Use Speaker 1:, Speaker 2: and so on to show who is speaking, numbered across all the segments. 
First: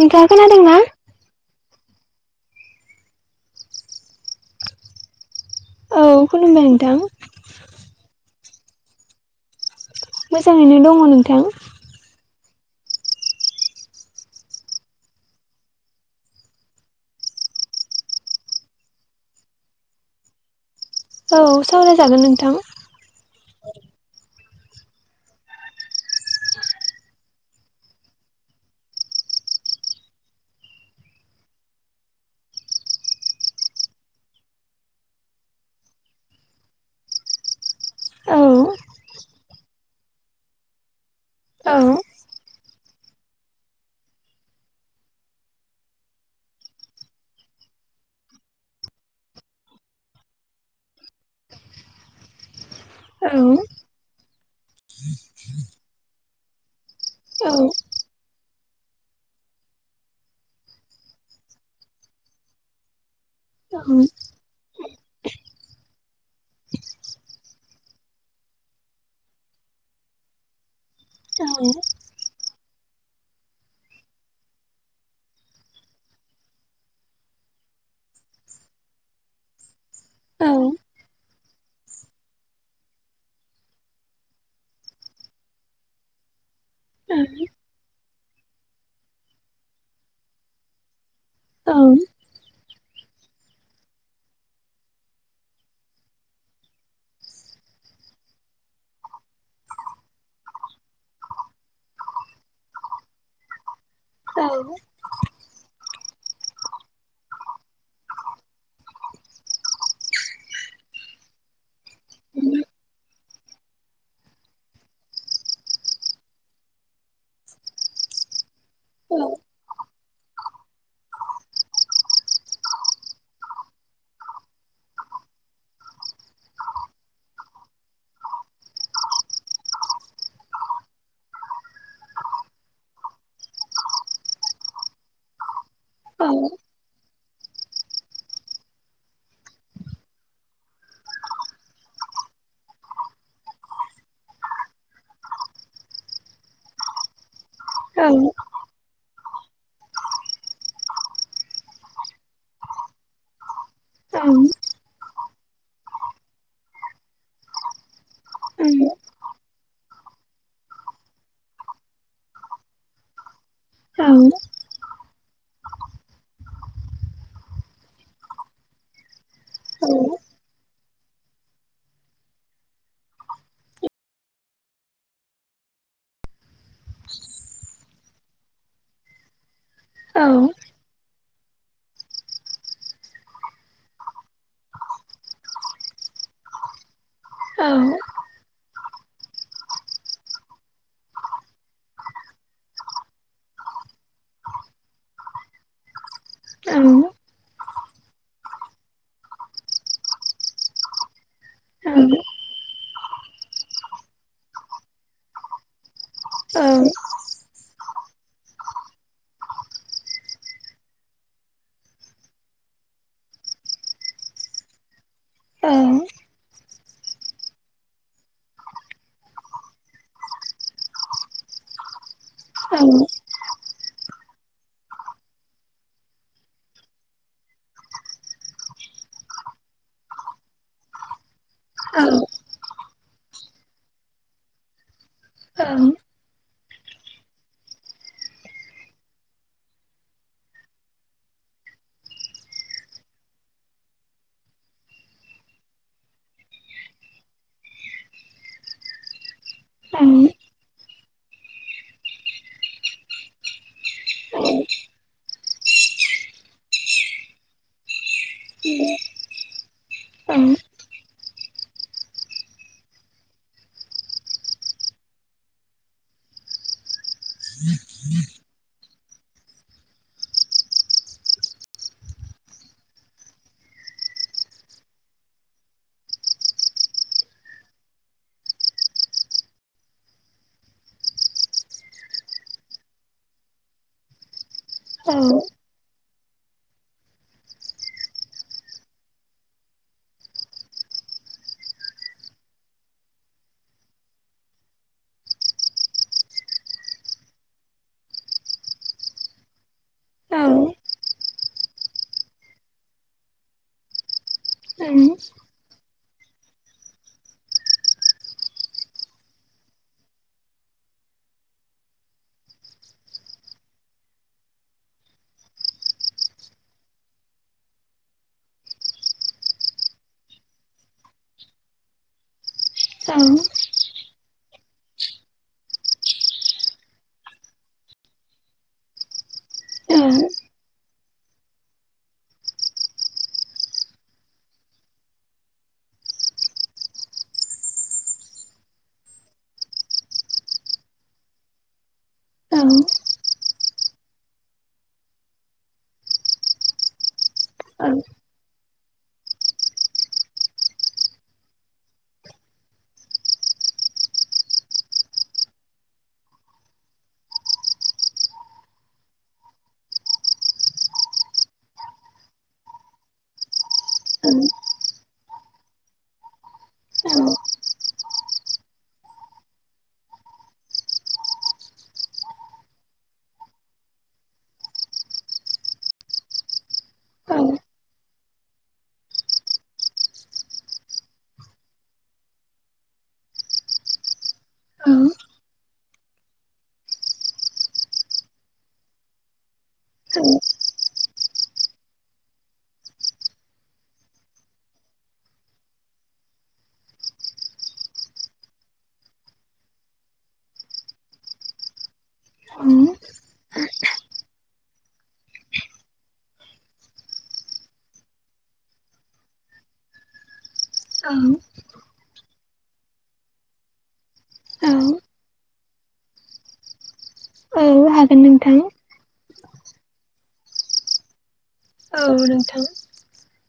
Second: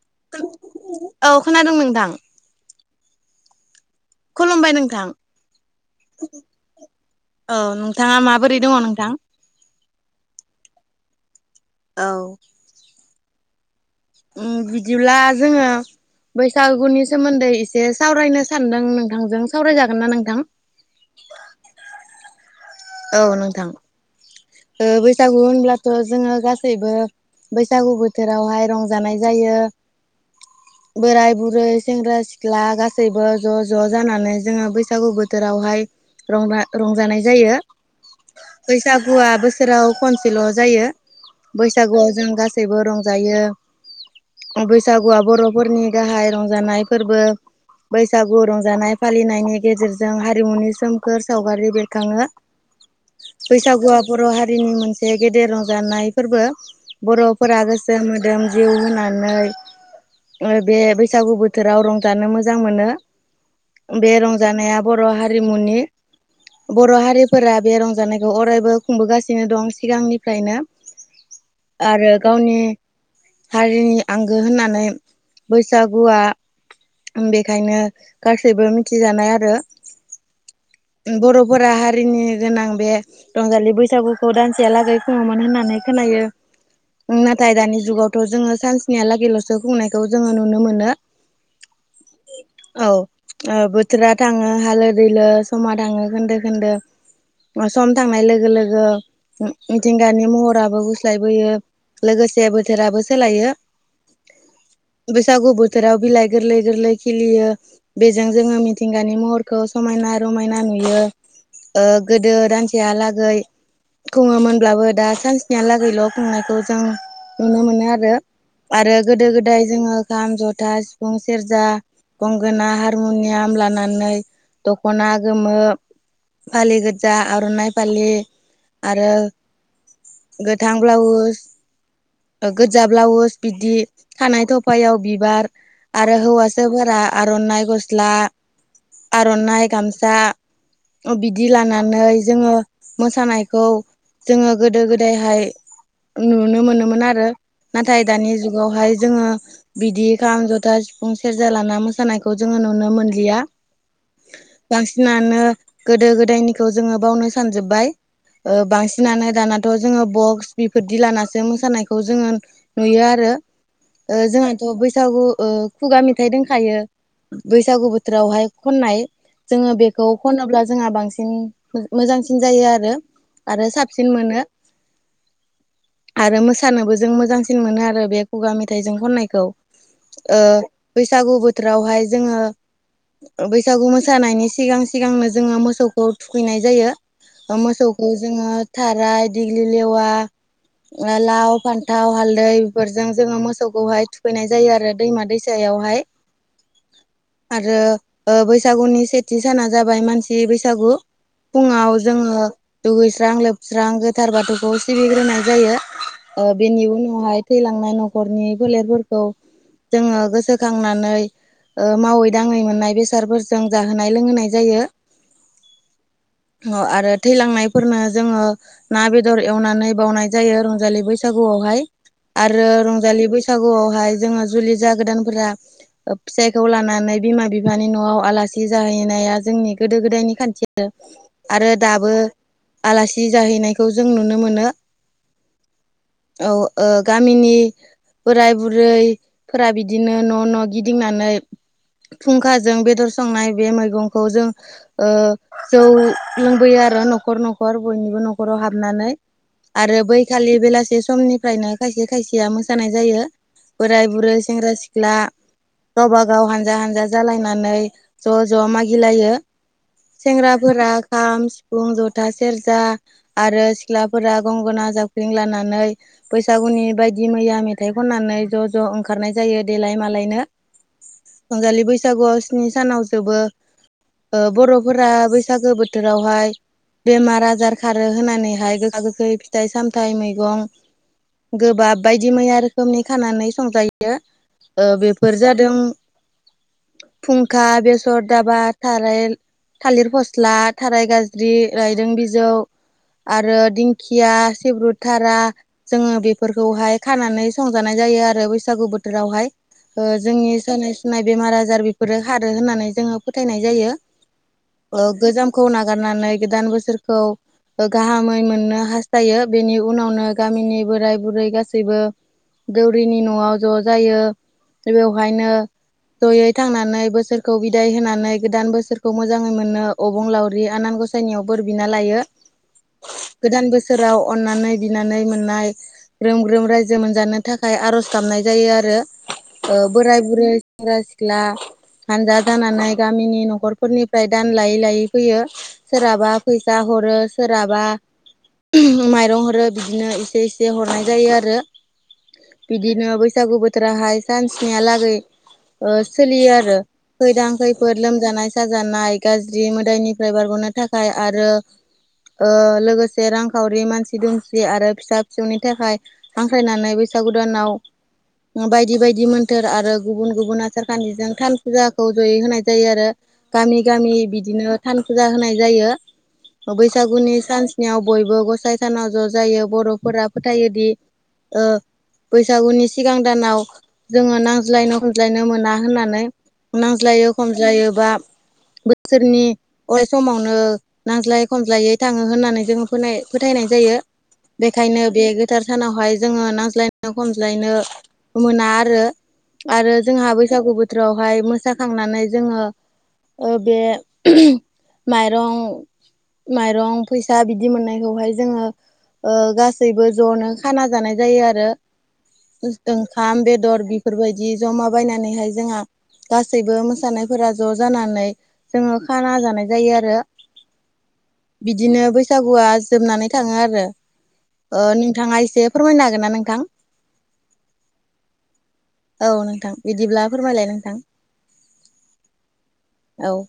Speaker 1: नोंथाङा खोनादोंना
Speaker 2: औ खोनादों नोंथां खुलुमबाय नोंथां
Speaker 1: औ खुलुमबाय नोंथां
Speaker 2: औ नोंथाङा माबोरै दङ नोंथां
Speaker 1: मोजाङैनो दङ नोंथां
Speaker 2: औ ओम बिदिब्ला जोङो बैसागुनि सोमोन्दै एसे सावरायनो सानदों नोंथांजों सावरायजागोन ना नोंथां
Speaker 1: औ सावरायजागोन नोंथां
Speaker 2: औ नोंथां ओ बैसागु होनब्लाथ' जोङो गासैबो बैसागु बोथोरावहाय रंजानाय जायो बोराय बुरै सेंग्रा सिख्ला गासैबो ज' ज' जानानै जोङो बैसागु बोथोरावहाय रंजा रंजानाय जायो
Speaker 1: औ
Speaker 2: बैसा गुआ बोसोराव खनसेल' जायो
Speaker 1: औ
Speaker 2: बैसागुआव जों गासैबो रंजायो बैसागुआ बर'फोरनि गाहाय रंजानाय फोरबो। बैसागु रंजानाय फालिनायनि गेजेरजों हारिमुनि सोमखोर सावगारि बेरखाङो।
Speaker 1: औ
Speaker 2: बैसागुआ बर' हारिनि मोनसे गेदेर रंजानाय फोरबो
Speaker 1: औ
Speaker 2: बर'फोरा गोसो मो दोम जिउ होनानै ओ बे बैसागु बोथोराव रंजानो मोजां मोनो
Speaker 1: औ
Speaker 2: बे रंजानाया बर' हारिमुनि बर' हारिफोरा बे रंजानाय खौ अरायबो खुंबोगासिनो दं सिगांनिफ्रायनो आरो गावनि हारिनि आंगो होननानै बैसागुआ बेखायनो गासैबो मिथिजानाय आरो
Speaker 1: औ
Speaker 2: बर'फोरा हारिनि गोनां बे रंजालि बैसागुखौ दानसेया लागै खुङोमोन होननानै खोनायो नाथाय दानि जुगावथ' जोङो सान्सनिहालागैल'सो खुंनायखौ जोङो नुनो मोनो।
Speaker 1: ओं
Speaker 2: औ बोथोरा थाङो हालो दैलो समा थाङो खोन्दो खोन्दो। सम थांनाय लोगो लोगो मिथिंगानि महराबो गुस्लायबोयो। लोगोसे बोथोराबो सोलायो
Speaker 1: औ
Speaker 2: बैसागु बोथोराव बिलाइ गोरलै गोरलै खिलियो बेजों जोङो मिथिंगानि महरखौ समायना रमायना नुयो ओ गोदो दान सेहालागै खुङोमोनब्लाबो दा सान्सनियालागैल' खुंनायखौ जों नुनो मोनो आरो आरो गोदो गोदाय जोङो खाम, जथा, सिफुं, सेर्जा गंगोना हारमुनियाम लानानै दखना गोमो फालि गोजा आर'नाइ फालि आरो गोथां ब्लाउस गोजा ब्लाउस बिदि खानाय थफायाव बिबार आरो हौवसाफोरा आर'नाइ गस्ला आर'नाइ गामसा बिदि लानानै जोङो मोसानायखौ जोङो गोदो गोदायहाय नुनो मोनोमोन आरो नाथाय दानि जुगावहाय जोङो बिदि खाम जथा सिफुं सेरजा लाना मोसानायखौ जोङो नुनो मोनलिया बांसिनानो गोदो गोदायनिखौ जोङो बावनो सानजोबबाय ओ बांसिनानो दानाथ' जोङो बक्स बेफोरदि लानासो मोसानायखौ जोङो नुयो आरो ओ जोंहाथ' बैसागु ओ खुगा मेथाइ दंखायो बैसागु बोथोरावहाय खननाय जोङो बेखौ खनोब्ला जोंहा बांसिन मोजांसिन जायो आरो आरो साबसिन मोनो आरो मोसानोबो जों मोजांसिन मोनो आरो बे खुगा मेथाइजों खननायखौ ओ बैसागु बोथोरावहाय जोङो बैसागु मोसानायनि सिगां सिगांनो जोङो मोसौखौ थुखैनाय जायो मोसौखौ जोङो थाराइ, दिग्लि लेवा लाव, फान्थाव, हालदै बेफोरजों जोङो मोसौखौहाय थुखैनाय जायो आरो दैमा दै सायावहाय आरो बैसागुनि सेथि साना जाबाय मानसि बैसागु फुङाव जोङो दुगैस्रां लोबस्रां गोथार बाथौखौ सिबिग्रोनाय जायो। बेनि उनावहाय थैलांनाय नखरनि फोलेरफोरखौ जोङो गोसोखांनानै मावै दाङै मोननाय बेसादफोरजों जाहोनाय लोंहोनाय जायो। ओ आरो थैलांनायफोरनो जोङो ना बेदर एवनानै बावनाय जायो रंजालि बैसागुआवहाय आरो रंजालि बैसागुआवहाय जोङो जुलि जागोदानफोरा फिसायखौ लानानै बिमा बिफानि न'आव आलासि जाहैनाया जोंनि गोदो गोदायनि खान्थिय आरो दाबो आलासि जाहैनायखौ जों नुनो मोनो
Speaker 1: औ
Speaker 2: औ ओ गामिनि बोराय बुरैफोरा बिदिनो न' न' गिदिंनानै फुंखाजों बेदर संनाय बे मैगंखौ जों ओ जौ लोंबोयो आरो न'खर न'खर बयनिबो न'खराव हाबनानै आरो बैखालि बेलासे समनि फ्रायनो खायसे खायसेया मोसानाय जायो बोराय बुरै सेंग्रा सिख्ला गावबा गाव हानजा हानजा जालायनानै ज' ज' मागिलायो। सेंग्राफोरा खाम सिफुं जथा सेरजा आरो सिख्लाफोरा गंगोना जाबख्रिंलानानै बैसागुनि बायदि मैया मेथाइ खननानै ज' ज' ओंखारनाय जायो देलाय मालायनो रंजालि बैसागुआव स्नि सानाव जोबो बर' फोरा बैसागो बोथोरावहाय बेमार आजार खारो होनानैहाय गोखा गोखै फिथाइ सामथाइ मैगं गोबाब बायदि मैया रोखोमनि खानानै संजायो ओ बेफोर जादों फुंखा बेसर दाबा थाराय थालिर फस्ला थाराय गाज्रि रायदों बिजौ आरो दिंखिया सिब्रुथारा जोङो बेफोरखौहाय खानानै संजानाय जायो आरो बैसागु बोथोरावहाय जोंनि सानाय सुनाय बेमार आजार बेफोरो खारो होननानै जोङो फोथायनाय जायो। गोजामखौ नागारनानै गोदान बोसोरखौ गाहामै मोननो हास्थायो बेनि उनावनो गामिनि बोराय बुरै गासैबो दौरिनि न'आव ज' जायो बेवहायनो जयै थांनानै बोसोरखौ बिदाय होनानै गोदान बोसोर खौ मोजाङै मोनो अबं लावउरि आनान गसायनियाव बोर बिना लायो
Speaker 1: औ
Speaker 2: गोदान बोसोराव अननानै बिनानै मोननाय ग्रोम ग्रोम रायजो मोनजानो थाखाय आर'ज गाबनाय जायो आरो बोराय बुरै सेंग्रा सिख्ला हानजा जानानै गामिनि न'खर फोरनिफ्राय दान लायै लायै फैयो सोरहाबा फैसा हरो सोरहाबा माइरं हरो बिदिनो एसे एसे हरनाय जायो आरो बिदिनो बैसागु बोथ बोथोराहाय सान्सिहालागै सोलियो आरो खैदां खैफोद लोमजानाय साजानाय गाज्रि मोदायनिफ्राय बारग'नो थाखाय आरो लोगोसे रांखावरि मानसि दुमसि आरो फिसा फिसौनि थाखाय हांख्रायनानै बैसागु दानाव बायदि बायदि मोन्थोर आरो गुबुन गुबुन आसारखान्थिजों थान फुजाखौ जयै होनाय जायो आरो गामि गामि बिदिनो थान फुजा होनाय जायो बैसागुनि सान्सिनियाव बयबो गसाइ सानाव ज' जायो बर'फोरा फोथायोदि ओ बैसागुनि सिगां दानाव जोङो नांज्लायनो खमज्लायनो मोना होननानै नांज्लायो
Speaker 1: औ औ औ
Speaker 2: खमज्लायोबा बोसोरनि अराय समावनो नांज्लायै खमज्लायै थाङो होननानै जोङो फोथायनाय जायो
Speaker 1: औ
Speaker 2: बेखायनो बे गोथार सानावहाय जोङो नांज्लायनो खमज्लायनो मोना आरो आरो जोंहा बैसागु बोथोरावहाय मोसाखांनानै जोङो बे माइरं माइरं फैसा बिदि मोननायखौहाय जोङो गासैबो ज'नो खाना जानाय जायो आरो ओंखाम बेदर बेफोरबायदि जमा बायनानैहाय जोंहा गासैबो मोसानायफोरा ज' जानानै जोङो खाना जानाय जायो आरो
Speaker 1: औ
Speaker 2: बिदिनो बैसागुआ जोबनानै थाङो आरो
Speaker 1: औ
Speaker 2: नोंथाङा एसे फोरमायनो हागोन ना नोंथां
Speaker 1: औ हागोन नोंथां
Speaker 2: औ नोंथां बिदिब्ला फोरमायलाय नोंथां
Speaker 1: औ नोंथां
Speaker 2: औ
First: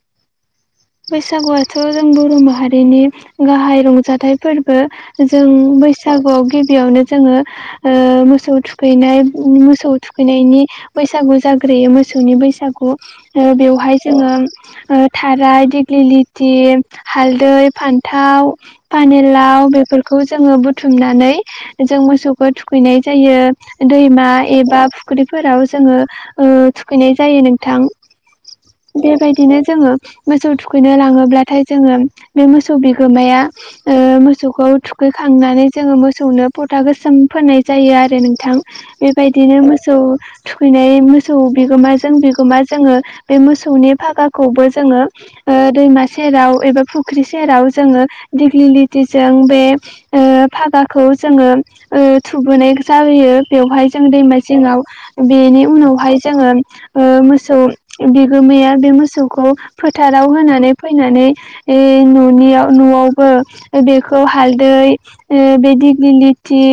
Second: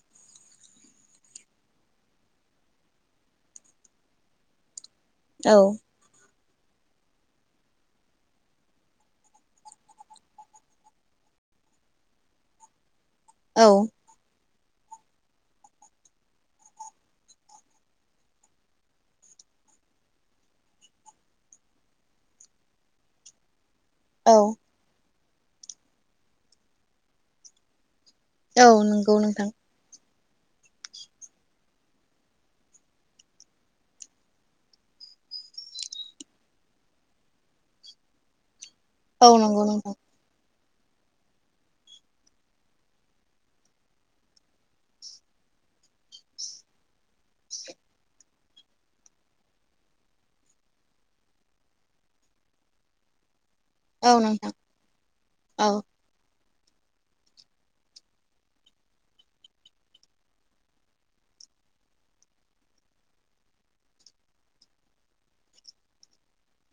Speaker 1: बैसागुआथ' जों बर' माहारिनि गाहाय रंजाथाइ फोरबो जों
Speaker 2: औ
Speaker 1: बैस बसागुआव गिबियावनो जोङो मोसौ थुखैनाय मोसौ थुखैनायनि बैसागु जाग्रोयो मोसौनि बैसागो ओ
Speaker 2: औ
Speaker 1: बेवहाय जोङो थाराइ दिग ग्लिथि हालदै फान्थाव पानिलाव बेफोरखौ जोङो बुथुमनानै जों मोसौखौ थुखैनाय जायो दैमा
Speaker 2: औ
Speaker 1: एबा फुख्रिफोराव जोङो थुखैनाय जायो नोंथां
Speaker 2: औ नंगौ नोंथां
Speaker 1: बेबायदिनो जोङो मोसौ थु थुखैनो लाङोब्लाथाय जोङो बे मोसौ बिगोमाया मोसौखौ थुखैखांनानै जोङो मोसौनो फथा गोसोम फोनाय जायो आरो नोंथां
Speaker 2: औ
Speaker 1: बेबायदिनो
Speaker 2: नंगौ नोंथां
Speaker 1: मोसौ थुखैनाय मोसौ बिगोमाजों बिगोमा जोङो बे मोसौनि फागाखौबो जोङो दैमा सेराव एबा फुख्रि सेराव जोङो दिग्लिथिजों बे फागाखौ जोङो थुबोनाय जाबोयो बेवहाय जों
Speaker 2: औ
Speaker 1: दैमा
Speaker 2: नोंथां
Speaker 1: सिङाव बेनि
Speaker 2: औ
Speaker 1: उनावहाय जोङो मोसौ बिगोमाया बे मोसौखौ फोथाराव होनानै फैनानै ए न'नियाव न'आवबो बेखौ हालदै ऐ बेदि दिगिलिथि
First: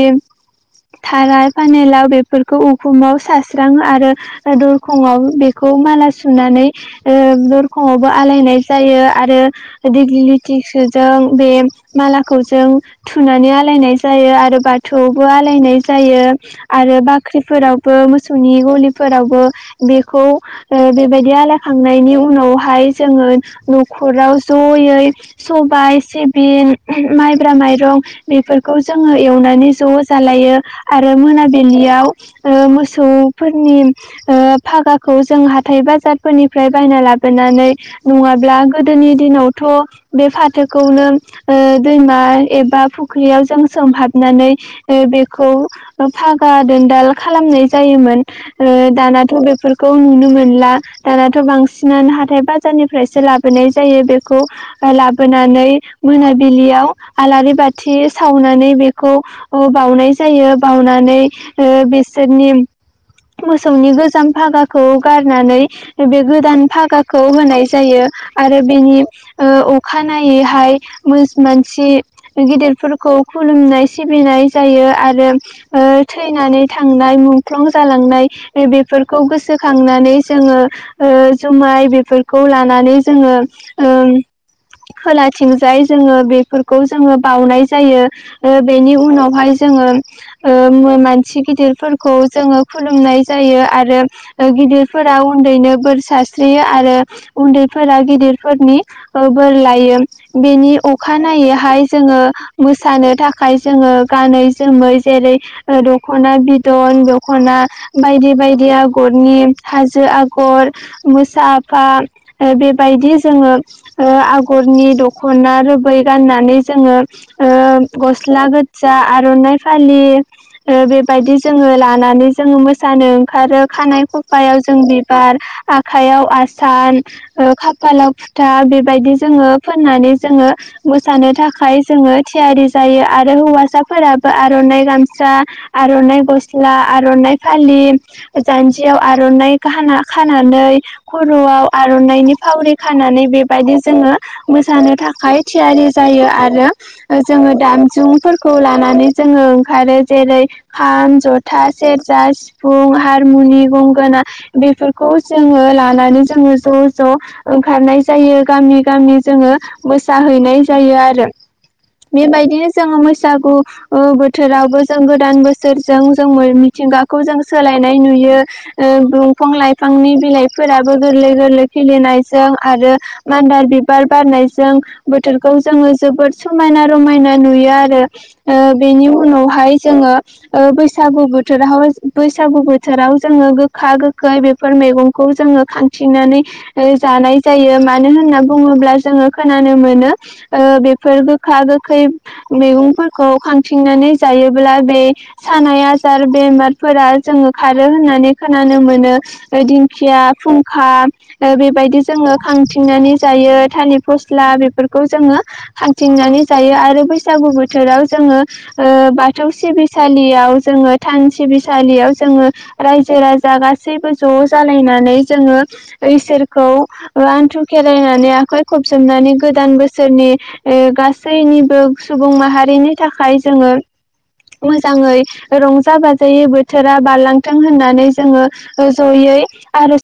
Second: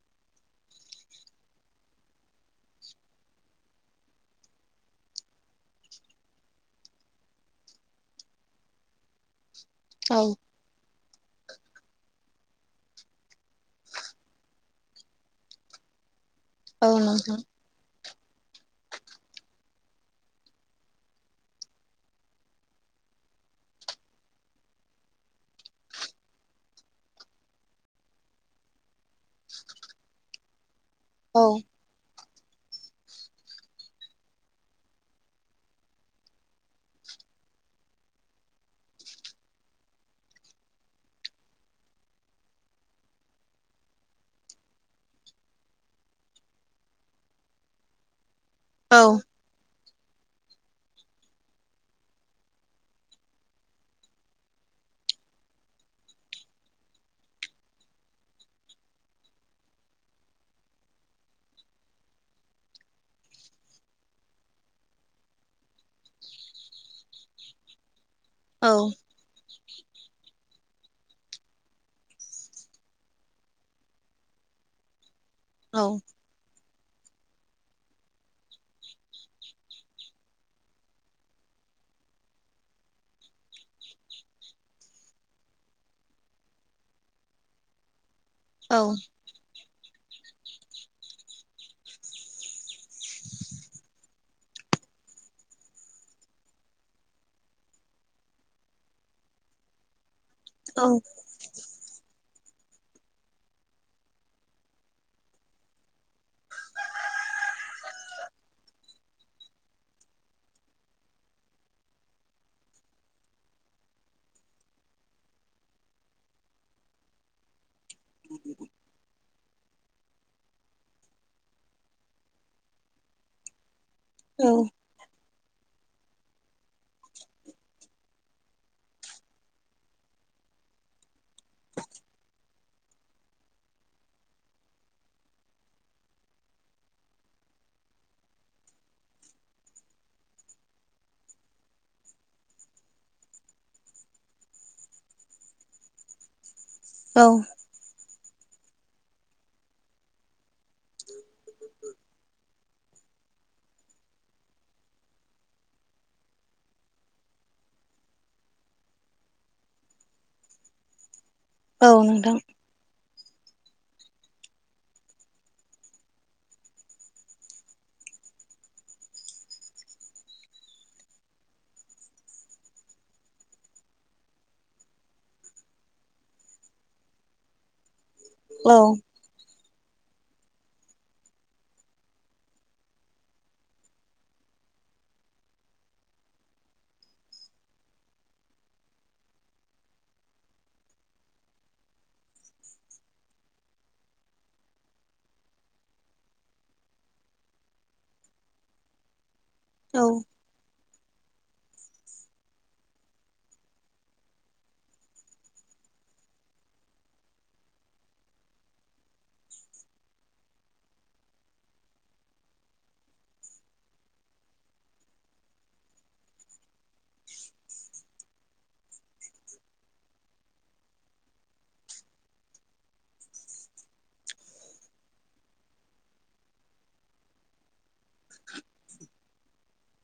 Speaker 1: थाराय फानिलाव बेफोरखौ उखुमाव सारस्राङो आरो दरखंआव बेखौ माला सुनानै ओ दरखंआव आलायनाय जायो आरो
Speaker 2: औ
Speaker 1: दिगिलिथि सुजों बे मालाखौ जों थुनानै आलायनाय जायो आरो बाथौआवबो आलायनाय जायो
Speaker 2: औ
Speaker 1: आरो
Speaker 2: नोंथां
Speaker 1: बाख्रिफोराव बो मोसौनि गलिफोरावबो बेखौ ओ बेबायदि आलायखांनायनि उनावहाय जोङो न'खराव जयै सबाय सिबिं माइब्रा माइरं बेफोरखौ जोङो एवनानै ज' जालायो आरो
Speaker 2: औ
Speaker 1: मोनाबिलियाव ओ मोसौफोरनि फागाखौ जों हाथाइ बाजारफोरनिफ्राय बायना लाबोनानै नङाब्ला गोदोनि दिनावथ' बे फाथोखौनो दैमा एबा फुख्रियाव जों सोमहाबनानै बेखौ फागा दोनदाल खालामनाय जायोमोन।
Speaker 2: औ
Speaker 1: दानाथ' बेफोरखौ नुनो मोनला दानाथ' बांसिनानो हाथाय बाजाराव बाजारनिफ्रायसो लाबोनाय जायो बेखौ। लाबोनानै मोनाबिलियाव आलारि बाथि सावनानै बेखौ अ बाउनाय जायो। बाउनानै बिसोरनि मोसौनि गोजाम फागाखौ गारनानै बे गोदान फागाखौ होनानै नाय जायो आरो
Speaker 2: औ
Speaker 1: बेनि अखानायैहाय मो मानसि गिदिरफोरखौ खुलुमनाय सिबिनाय जायो आरो
Speaker 2: औ।
Speaker 1: ओ थैनानै थांनाय मुंख्लं जालांनाय बेफोरखौ गोसोखांनानै जोङो जुमाय बेफोरखौ लानानै जोङो ओं खोलाथिंजाय जोङो बेफोरखौ जोङो बाउनाय जायो। आरो
Speaker 2: औ
Speaker 1: बेनि उनावहाय जोङो मानसि गिदिरफोरखौ जोङो खुलुमनाय जायो आरो गिदिरफोरा उन्दैनो बोर सारस्रियो आरो उन्दैफोरा गिदिरफोरनि बोर लायो। बेनि
Speaker 2: औ
Speaker 1: अखानायनायैहाय जोङो मोसानो थाखाय जोङो गानै जोमै जेरै दख'ना बिदन दख'ना बायदि बायदि आगरनि हाजो आगर मोसा बा बेबायदि जोङो ओ आगरनि दखना रोबै गाननानै जोङो ओ गस्ला गोजा आर'नाइ फालि- ओ बेबायदि जोङो लानानै जोङो मोसानो ओंखारो खानाय ख-
Speaker 2: औ
Speaker 1: फायाव जों बिबार आखाइयाव सान खाफालाव फुथा बेबायदि जोङो फोननानै जोङो मोसानो थाखाय जोङो थियारि जायो आरो हौवासाफोराबो आर'नाइ गामसा आर'नाइ गस्ला आर'नाइ फालि। जान्जियाव आर'नाइ खानानै खर'आव आर'नाइनि फावरि खानानै बेबायदि जोङो मोसानो थाखाय थियारि जायो आरो
Speaker 2: औ
Speaker 1: जोङो दामजुफोर खौ लानानै जोङो ओंखारो। जेरै खाम, जथा, सेरजा, सिफुं, हारमुनि, गंगोना बेफोरखौ जोङो लानानै जोङो ज' ज' ओंखारनाय जायो गामि गामि जोङो मोसाहैनाय जायो आरो।
Speaker 2: औ नोंथां
Speaker 1: बेबायदिनो जोङो बैसागु बोथोरावबो जों गोदान बोसोरजों जों मिथिंगाखौ जों सोलायनाय नुयो। दंफां लाइफांनि बिलाइफोराबो गोरलै गोरलै खिलिनायजों आरो मान्दार बिबार बारनायजों बोथोरखौ जोङो जोबोद समायना रमायना नुयो आरो। ओ
Speaker 2: औ
Speaker 1: बेनि उनावहाय जोङो बैसागु बोथोराव बैसागु बोथोराव जोङो गोखा गोखै बेफोर मैगं खौ जोङो खांथिनानै जानाय जायो मानो होनना बुङोब्ला जोङो खोनानो मोनो ओ बेफोर गोखा गोखै मैगंफोरखौ खांथिंनानै जायोब्ला बे सानाय आजार बेमारफोरा जोङो खारो होननानै खोनानो मोनोदि
Speaker 2: औ
Speaker 1: दिंखिया फुंखा ओ बेबायदि जोङो खांथिंनानै जायो थालिर फस्ला बेफोरखौ जोङो फान्थिंनानै जायो आरो बैसागु बोथोराव जोङो ओ बाथौ सिबिसालियाव जोङो थान सिबिसालियाव जोङो रायजो राजा गासैबो ज' जालायनानै जोङो इसोरखौ आन्थु खेरायनानै आखाइ खबजोबनानै गोदान बोसोरनि गासैनिबो सुबुं माहारिनि थाखाय जोङो मोजाङै रंजा बाजायै बोथोरा बारलांथों होननानै जोङो जयै आर'ज